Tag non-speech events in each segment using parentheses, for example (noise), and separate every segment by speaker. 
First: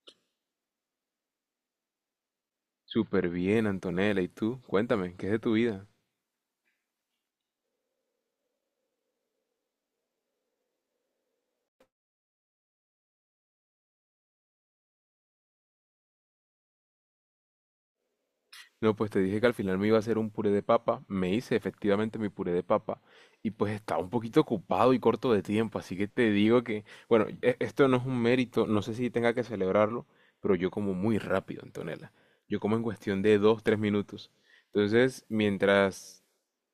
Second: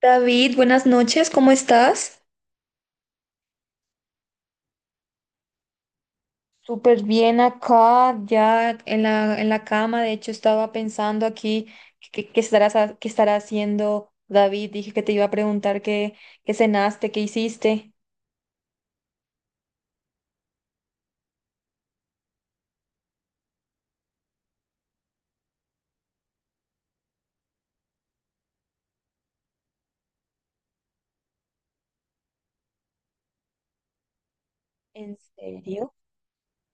Speaker 1: David, buenas noches, ¿cómo estás?
Speaker 2: Súper bien, Antonella. ¿Y tú? Cuéntame, ¿qué es de tu vida?
Speaker 1: Súper bien acá, ya en la cama. De hecho, estaba pensando aquí qué estarás, qué estará haciendo David. Dije que te iba a preguntar qué cenaste, qué hiciste.
Speaker 2: No, pues te dije que al final me iba a hacer un puré de papa. Me hice efectivamente mi puré de papa. Y pues estaba un poquito ocupado y corto de tiempo. Así que te digo que, bueno, esto no es un mérito. No sé si tenga que celebrarlo, pero yo como muy rápido, Antonella. Yo como en cuestión de dos, tres minutos.
Speaker 1: ¿En
Speaker 2: Entonces,
Speaker 1: serio?
Speaker 2: mientras.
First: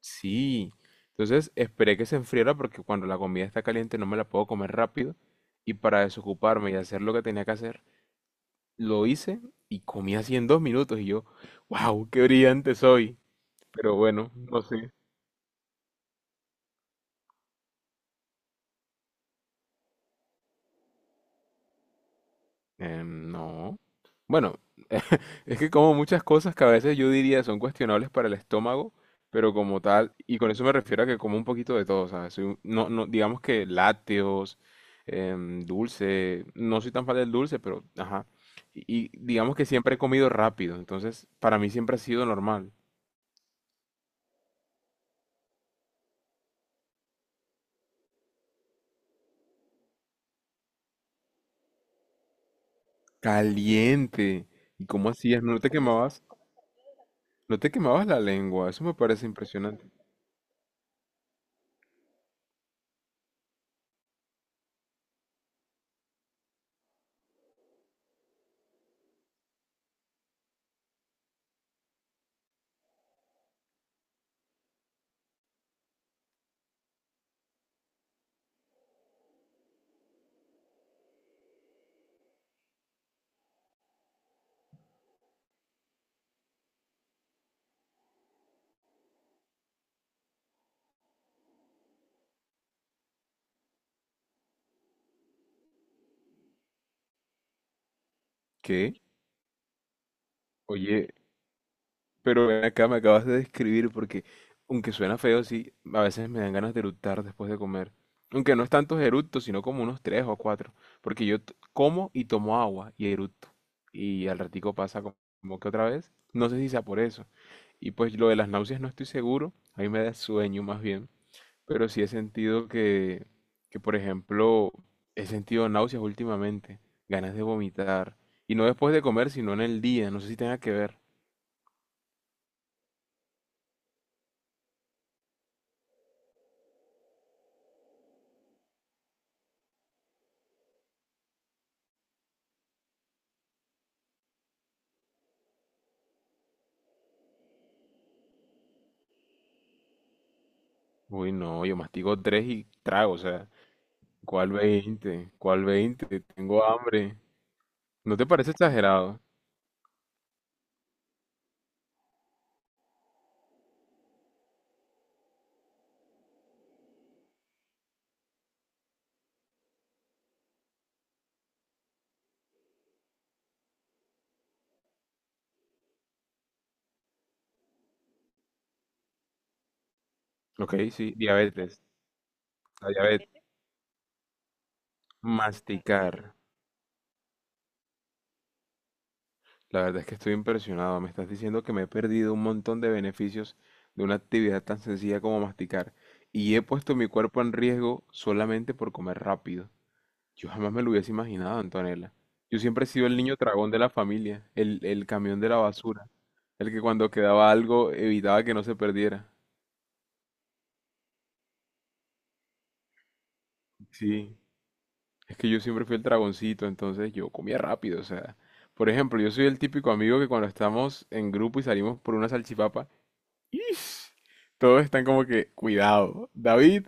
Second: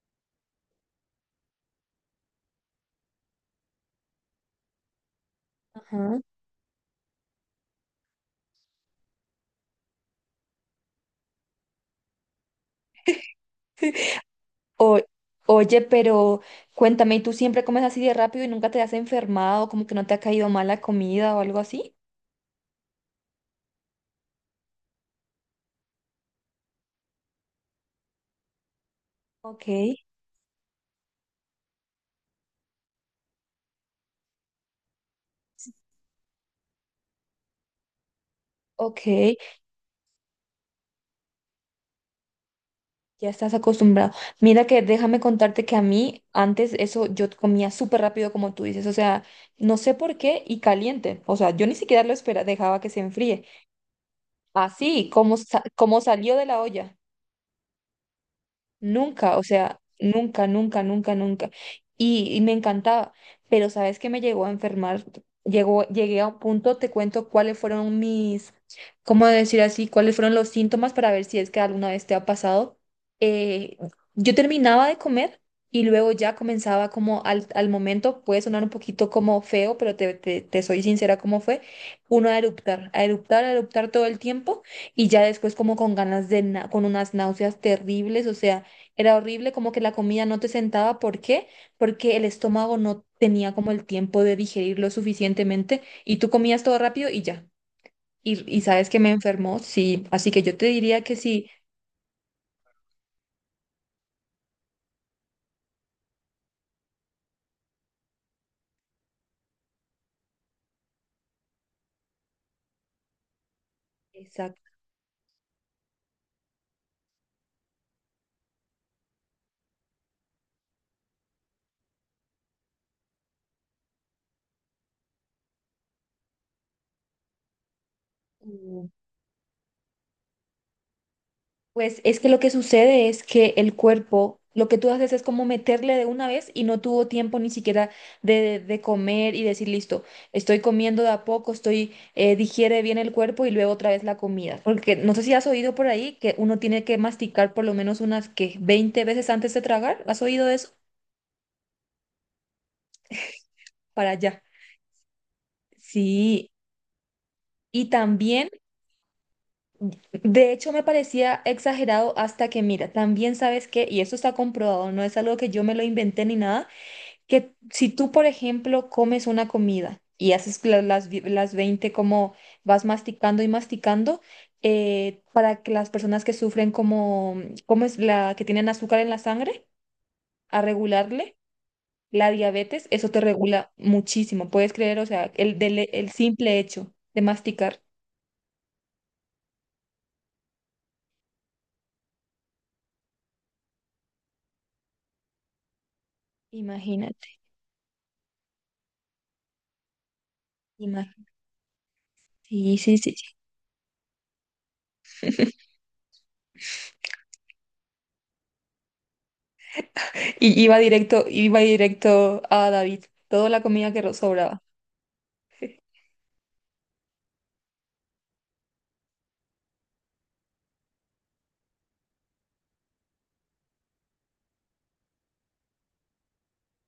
Speaker 2: Sí. Entonces esperé que se enfriara porque cuando la comida está caliente no me la puedo comer rápido. Y para
Speaker 1: Ajá.
Speaker 2: desocuparme y hacer lo que tenía que hacer. Lo hice y comí así en 2 minutos y yo, wow, qué brillante soy. Pero bueno, no sé.
Speaker 1: O- oye, pero cuéntame, ¿y tú siempre comes así de rápido y nunca te has enfermado? ¿Como que no te ha caído mal la comida o algo así?
Speaker 2: No. Bueno, (laughs) es que como muchas cosas que a veces yo diría son cuestionables para el estómago, pero
Speaker 1: Ok,
Speaker 2: como tal, y con eso me refiero a que como un poquito de todo, ¿sabes? No, no, digamos que lácteos, dulce, no soy tan fan del dulce, pero ajá. Y,
Speaker 1: ok.
Speaker 2: y digamos que siempre he comido rápido, entonces para mí siempre ha sido normal.
Speaker 1: Ya estás acostumbrado. Mira que déjame contarte que a mí antes eso yo comía súper rápido como tú dices, o sea, no sé por qué y caliente, o sea, yo ni siquiera lo esperaba, dejaba que se enfríe.
Speaker 2: Caliente. ¿Y
Speaker 1: Así
Speaker 2: cómo
Speaker 1: como,
Speaker 2: hacías? ¿No te
Speaker 1: como
Speaker 2: quemabas?
Speaker 1: salió de la olla.
Speaker 2: No te quemabas la lengua, eso me parece
Speaker 1: Nunca, o sea,
Speaker 2: impresionante.
Speaker 1: nunca, nunca, nunca, nunca. Y me encantaba, pero ¿sabes qué me llegó a enfermar? Llegó, llegué a un punto, te cuento cuáles fueron mis, ¿cómo decir así? ¿Cuáles fueron los síntomas para ver si es que alguna vez te ha pasado? Eh, yo terminaba de comer y luego ya comenzaba como al momento, puede sonar un poquito como feo, pero te soy sincera cómo fue, uno a eruptar, a eruptar, a eruptar todo el tiempo y ya después como con ganas de, con unas náuseas terribles, o sea era horrible, como que la comida no te sentaba. ¿Por qué? Porque el estómago no tenía como el tiempo de digerirlo suficientemente y tú comías todo rápido y ya. Y sabes
Speaker 2: ¿Qué?
Speaker 1: que me enfermó, sí. Así que yo te diría
Speaker 2: Oye,
Speaker 1: que sí.
Speaker 2: pero ven acá me acabas de describir porque, aunque suena feo, sí, a veces me dan ganas de eructar después de comer. Aunque no es tantos eructos, sino como unos tres o cuatro. Porque yo como y tomo agua y eructo. Y al
Speaker 1: Exacto.
Speaker 2: ratico pasa como que otra vez. No sé si sea por eso. Y pues lo de las náuseas no estoy seguro. A mí me da sueño más bien. Pero sí he sentido que, por ejemplo, he sentido náuseas últimamente, ganas de vomitar. Y no después de comer, sino en el día. No sé si tenga que ver.
Speaker 1: Pues es que lo que sucede es que el cuerpo, lo que tú haces es como meterle de una vez y no tuvo tiempo ni siquiera de comer y decir, listo, estoy comiendo de a poco, estoy, digiere bien el cuerpo y luego otra vez la comida. Porque no sé si has oído por ahí que uno tiene que masticar por lo menos unas que 20 veces antes de tragar. ¿Has oído eso?
Speaker 2: Uy, no, yo mastigo tres y trago, o sea,
Speaker 1: Para allá.
Speaker 2: ¿Cuál veinte?
Speaker 1: Sí.
Speaker 2: Tengo hambre.
Speaker 1: Y
Speaker 2: ¿No te
Speaker 1: también,
Speaker 2: parece exagerado?
Speaker 1: de hecho, me parecía exagerado hasta que, mira, también sabes que, y eso está comprobado, no es algo que yo me lo inventé ni nada. Que si tú, por ejemplo, comes una comida y haces las 20 como vas masticando y masticando, para que las personas que sufren como, como es la que tienen azúcar en la sangre, a
Speaker 2: Ok, sí,
Speaker 1: regularle
Speaker 2: diabetes.
Speaker 1: la diabetes,
Speaker 2: La
Speaker 1: eso te
Speaker 2: diabetes.
Speaker 1: regula muchísimo, puedes creer, o sea, el
Speaker 2: Masticar.
Speaker 1: simple hecho de masticar,
Speaker 2: La verdad es que estoy impresionado. Me estás diciendo que me he perdido un montón de beneficios de una actividad tan sencilla como masticar. Y he puesto mi
Speaker 1: imagínate,
Speaker 2: cuerpo en riesgo solamente por comer rápido. Yo jamás me lo hubiese
Speaker 1: imagínate.
Speaker 2: imaginado, Antonella. Yo
Speaker 1: Sí,
Speaker 2: siempre he
Speaker 1: sí,
Speaker 2: sido
Speaker 1: sí,
Speaker 2: el
Speaker 1: sí.
Speaker 2: niño tragón de la familia, el camión de la basura, el que cuando quedaba algo evitaba que no se perdiera.
Speaker 1: Y iba directo a David, toda la comida que
Speaker 2: Sí,
Speaker 1: sobraba.
Speaker 2: es que yo siempre fui el dragoncito, entonces yo comía rápido, o sea. Por ejemplo, yo soy el típico amigo que cuando estamos en grupo y salimos por una salchipapa, Ish. Todos están como que, cuidado, David,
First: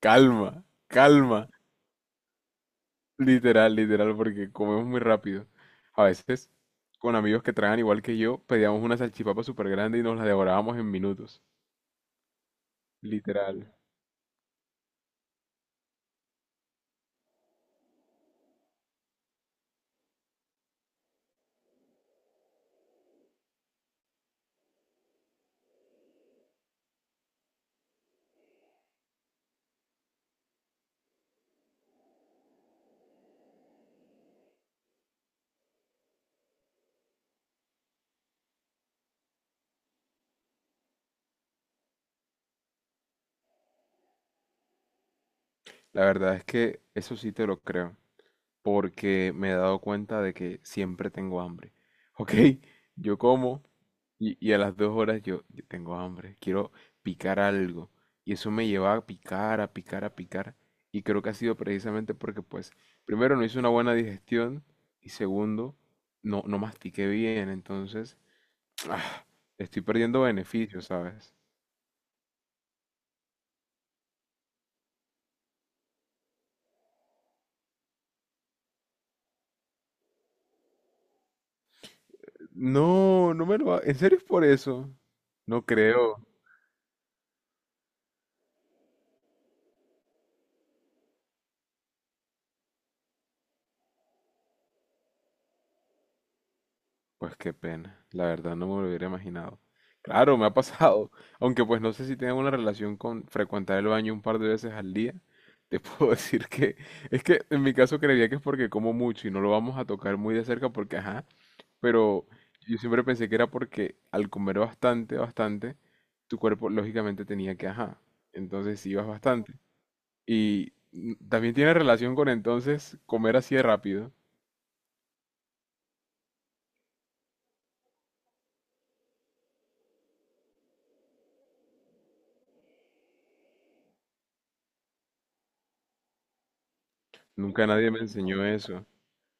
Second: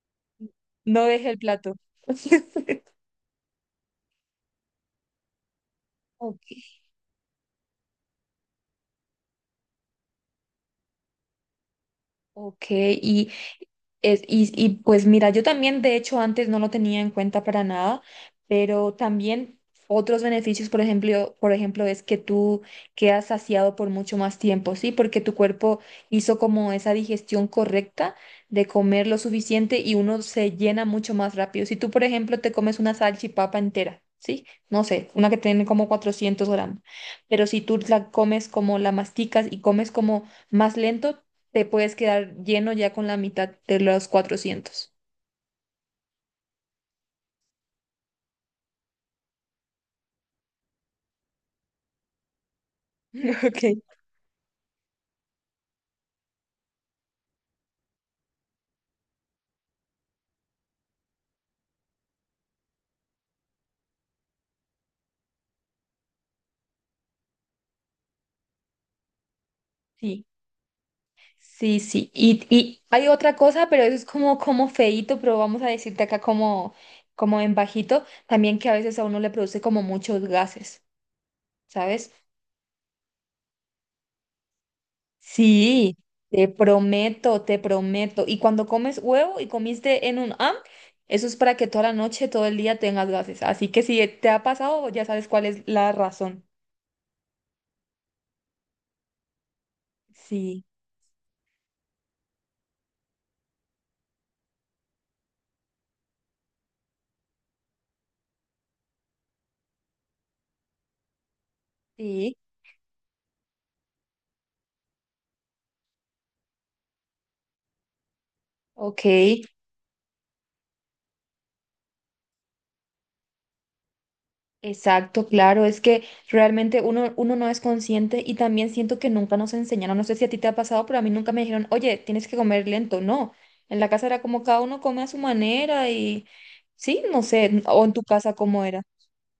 Speaker 2: calma,
Speaker 1: No deje el
Speaker 2: calma.
Speaker 1: plato. (laughs)
Speaker 2: Literal, literal, porque comemos muy rápido. A
Speaker 1: Ok,
Speaker 2: veces, con amigos que tragan igual que yo, pedíamos una salchipapa súper grande y nos la devorábamos en minutos.
Speaker 1: ok,
Speaker 2: Literal.
Speaker 1: pues mira, yo también, de hecho, antes no lo tenía en cuenta para nada, pero también otros beneficios, por ejemplo, es que tú quedas saciado por mucho más tiempo, ¿sí? Porque tu cuerpo hizo como esa digestión correcta de comer lo suficiente y uno se llena mucho más rápido. Si tú, por ejemplo, te comes una salchipapa entera, ¿sí? No sé, una que tiene como 400 gramos, pero si tú la comes como la masticas y comes como más lento, te puedes quedar lleno ya con la mitad de los 400. (laughs)
Speaker 2: La verdad es que eso sí te lo creo, porque me he dado cuenta de que siempre tengo hambre. Ok, yo como,
Speaker 1: Ok.
Speaker 2: y a las 2 horas yo tengo hambre, quiero picar algo. Y eso me lleva a picar, a picar, a picar. Y creo que ha sido precisamente porque, pues, primero no hice una buena digestión y segundo, no, no mastiqué bien. Entonces, ah, estoy perdiendo
Speaker 1: Sí,
Speaker 2: beneficios, ¿sabes?
Speaker 1: sí, sí. Y hay otra cosa, pero eso es como, como feíto, pero vamos a decirte acá como, como en bajito, también que a veces a uno le produce como muchos gases, ¿sabes?
Speaker 2: No, no me lo. ¿En serio es por eso? No
Speaker 1: Sí,
Speaker 2: creo.
Speaker 1: te prometo, te prometo. Y cuando comes huevo y comiste en un AM, eso es para que toda la noche, todo el día tengas gases. Así que si te ha pasado, ya sabes cuál es la razón.
Speaker 2: Pues qué pena, la verdad no me lo hubiera imaginado. Claro, me ha
Speaker 1: Sí,
Speaker 2: pasado, (laughs) aunque pues no sé si tiene una relación con frecuentar el baño un par de veces al día. Te puedo (laughs) decir que es que en mi caso creería que es porque como mucho y no lo vamos a tocar muy de cerca porque ajá, pero
Speaker 1: sí,
Speaker 2: yo siempre pensé que era porque al comer bastante, bastante, tu cuerpo lógicamente tenía que ajá, entonces sí ibas
Speaker 1: ok.
Speaker 2: bastante. Y también tiene relación con entonces comer así de rápido.
Speaker 1: Exacto, claro, es que realmente uno, uno no es consciente y también siento que nunca nos enseñaron, no sé si a ti te ha pasado, pero a mí nunca me dijeron, oye, tienes que comer lento, no, en la casa era como cada uno come a su manera y sí, no sé,
Speaker 2: Nunca
Speaker 1: o
Speaker 2: nadie
Speaker 1: en
Speaker 2: me
Speaker 1: tu casa
Speaker 2: enseñó
Speaker 1: cómo era.
Speaker 2: eso.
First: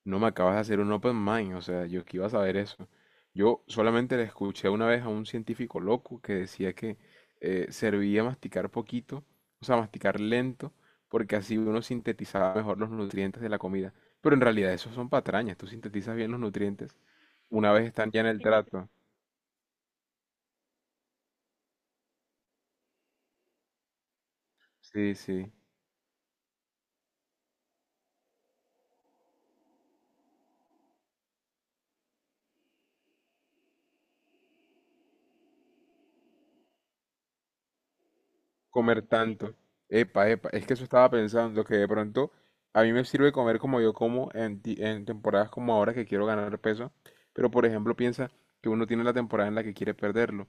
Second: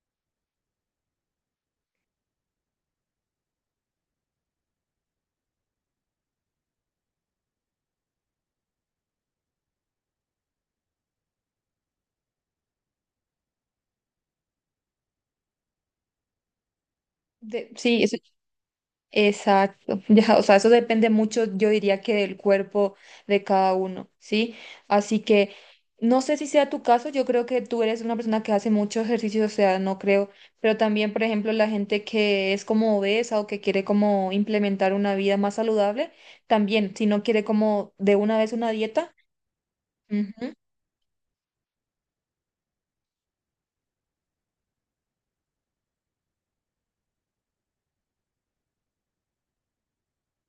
Speaker 2: No me acabas de hacer un open mind, o sea, yo que iba a saber eso. Yo solamente le escuché una vez a un científico loco que decía que servía masticar poquito, o sea, masticar lento, porque así uno sintetizaba mejor los nutrientes de la comida. Pero en realidad eso son patrañas, tú sintetizas bien los nutrientes una vez
Speaker 1: Sí,
Speaker 2: están ya en el trato.
Speaker 1: exacto, (laughs) ya, o sea, eso depende mucho, yo diría que del cuerpo de cada uno, ¿sí?
Speaker 2: Sí,
Speaker 1: Así
Speaker 2: sí.
Speaker 1: que no sé si sea tu caso, yo creo que tú eres una persona que hace mucho ejercicio, o sea, no creo, pero también, por ejemplo, la gente que es como obesa o que quiere como implementar una vida más saludable, también, si no quiere como de una vez una
Speaker 2: Comer
Speaker 1: dieta,
Speaker 2: tanto. Epa, epa,
Speaker 1: ujú,
Speaker 2: es que eso estaba pensando, que de pronto a mí me sirve comer como yo como en temporadas como ahora que quiero ganar peso, pero por ejemplo piensa que uno tiene la temporada en la que quiere perderlo.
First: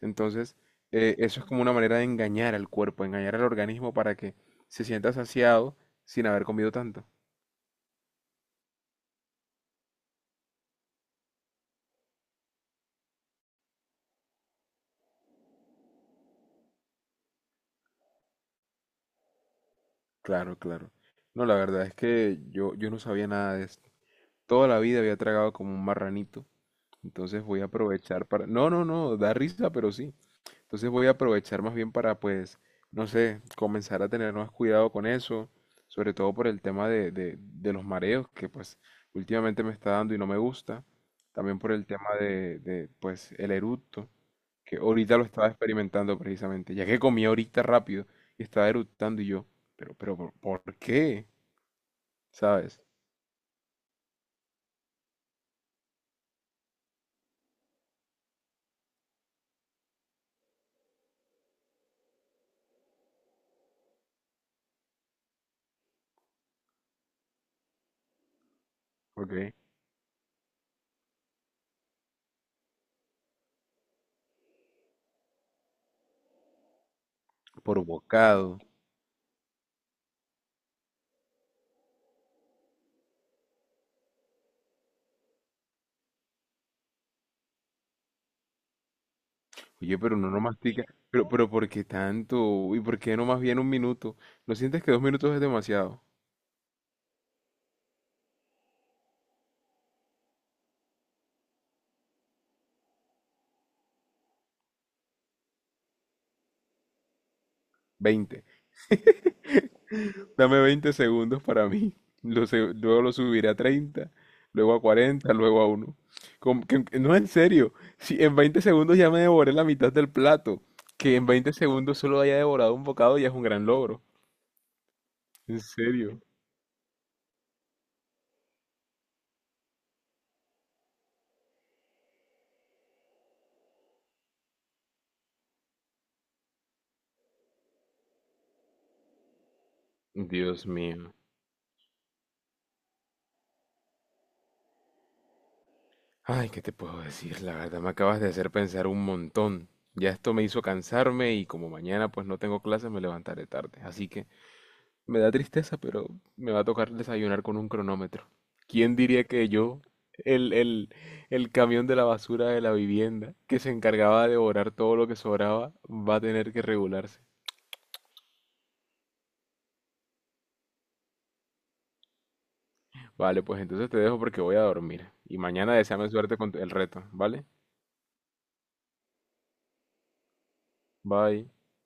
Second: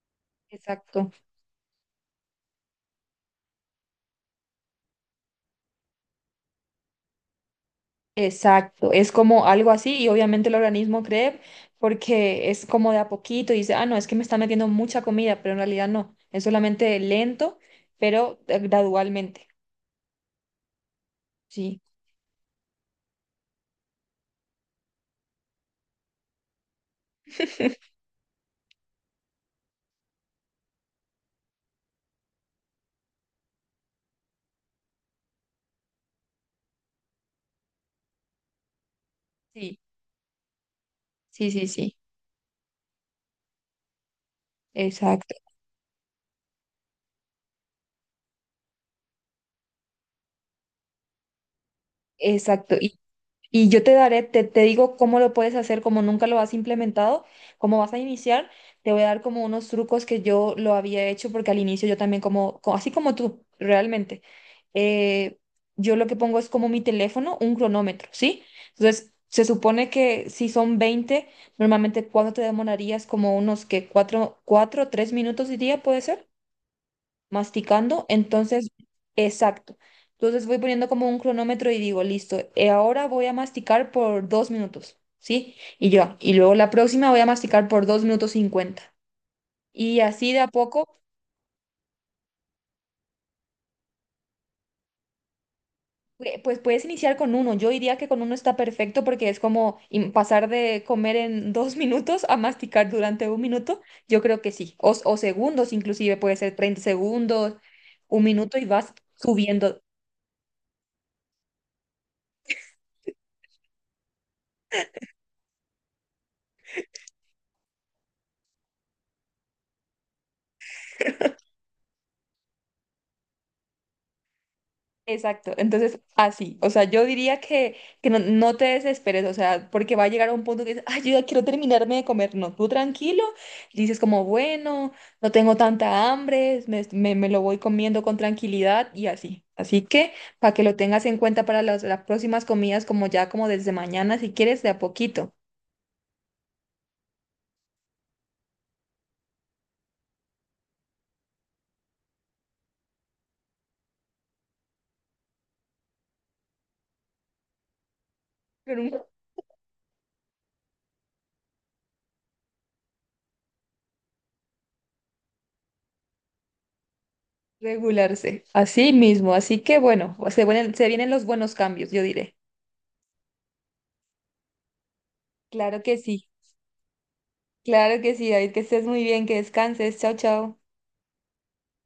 Speaker 2: Entonces,
Speaker 1: exacto.
Speaker 2: eso es como una manera de engañar al cuerpo, engañar al organismo para que se sienta saciado sin haber comido tanto.
Speaker 1: Exacto, es como algo así y obviamente el organismo cree porque es como de a poquito y dice, ah, no, es que me está metiendo mucha comida, pero en realidad no, es solamente lento, pero gradualmente.
Speaker 2: Claro, claro. No, la
Speaker 1: Sí,
Speaker 2: verdad es que yo no sabía nada de esto. Toda la vida había tragado como un marranito. Entonces voy a aprovechar para. No, no, no, da risa, pero sí. Entonces voy a aprovechar más bien para, pues, no sé, comenzar a tener más cuidado con eso, sobre todo por el tema de los mareos que, pues,
Speaker 1: (laughs)
Speaker 2: últimamente me
Speaker 1: sí,
Speaker 2: está dando y no me gusta.
Speaker 1: sí,
Speaker 2: También
Speaker 1: sí,
Speaker 2: por el
Speaker 1: sí,
Speaker 2: tema de, pues, el eructo, que ahorita lo
Speaker 1: exacto,
Speaker 2: estaba experimentando precisamente, ya que comí ahorita rápido y estaba eructando y yo, pero, por qué?
Speaker 1: exacto.
Speaker 2: ¿Sabes?
Speaker 1: Y yo te daré, te digo cómo lo puedes hacer, como nunca lo has implementado, cómo vas a iniciar. Te voy a dar como unos trucos que yo lo había hecho, porque al inicio yo también como, así como tú, realmente. eh, yo lo que pongo es como mi teléfono, un cronómetro, ¿sí? Entonces, se
Speaker 2: Ok,
Speaker 1: supone que si son 20 normalmente ¿cuánto te demorarías? Como unos que cuatro 3 minutos diría, ¿puede ser?
Speaker 2: por
Speaker 1: Masticando.
Speaker 2: bocado.
Speaker 1: Entonces, exacto. Entonces voy poniendo como un cronómetro y digo, listo, ahora voy a masticar por 2 minutos, ¿sí? Y yo, y luego la próxima voy a masticar por 2 minutos 50.
Speaker 2: Oye,
Speaker 1: Y
Speaker 2: pero uno
Speaker 1: así de
Speaker 2: no
Speaker 1: a
Speaker 2: mastica.
Speaker 1: poco,
Speaker 2: Pero, ¿por qué tanto? ¿Y por qué no más bien un minuto? ¿No sientes que 2 minutos es demasiado?
Speaker 1: pues puedes iniciar con uno. Yo diría que con uno está perfecto porque es como pasar de comer en 2 (laughs) minutos a masticar durante un minuto. Yo creo que sí. O segundos, inclusive puede ser 30 segundos, un
Speaker 2: Veinte.
Speaker 1: minuto y vas subiendo.
Speaker 2: Dame 20 segundos para mí. Luego lo subiré a 30, luego a 40, luego a uno. No, en serio. Si en 20 segundos ya me devoré la mitad del plato, que en 20 segundos solo haya devorado un bocado ya es un gran logro.
Speaker 1: Exacto,
Speaker 2: En
Speaker 1: entonces
Speaker 2: serio.
Speaker 1: así, o sea, yo diría que no, no te desesperes, o sea, porque va a llegar a un punto que dices, ay, yo ya quiero terminarme de comer, no, tú tranquilo, dices como, bueno, no tengo tanta hambre, me lo voy comiendo con tranquilidad y así, así que para que
Speaker 2: Dios
Speaker 1: lo tengas
Speaker 2: mío.
Speaker 1: en cuenta para las próximas comidas, como ya como desde mañana, si quieres, de a poquito,
Speaker 2: Ay, ¿qué te puedo decir? La verdad me acabas de hacer pensar un montón. Ya esto me hizo cansarme y como mañana pues no tengo clases me levantaré tarde. Así que. Me da tristeza, pero me va a tocar desayunar con un cronómetro.
Speaker 1: pero
Speaker 2: ¿Quién diría que yo, el, el, el camión de la basura de la vivienda, que se encargaba de devorar todo lo que sobraba, va a tener que regularse?
Speaker 1: regularse, así mismo, así que bueno, se vienen los buenos cambios, yo diré.
Speaker 2: Vale, pues entonces te dejo porque voy a dormir. Y mañana
Speaker 1: Claro que
Speaker 2: deséame
Speaker 1: sí.
Speaker 2: suerte con el reto, ¿vale?
Speaker 1: Claro que sí, David, que estés muy bien, que descanses. Chao, chao.
Speaker 2: Bye.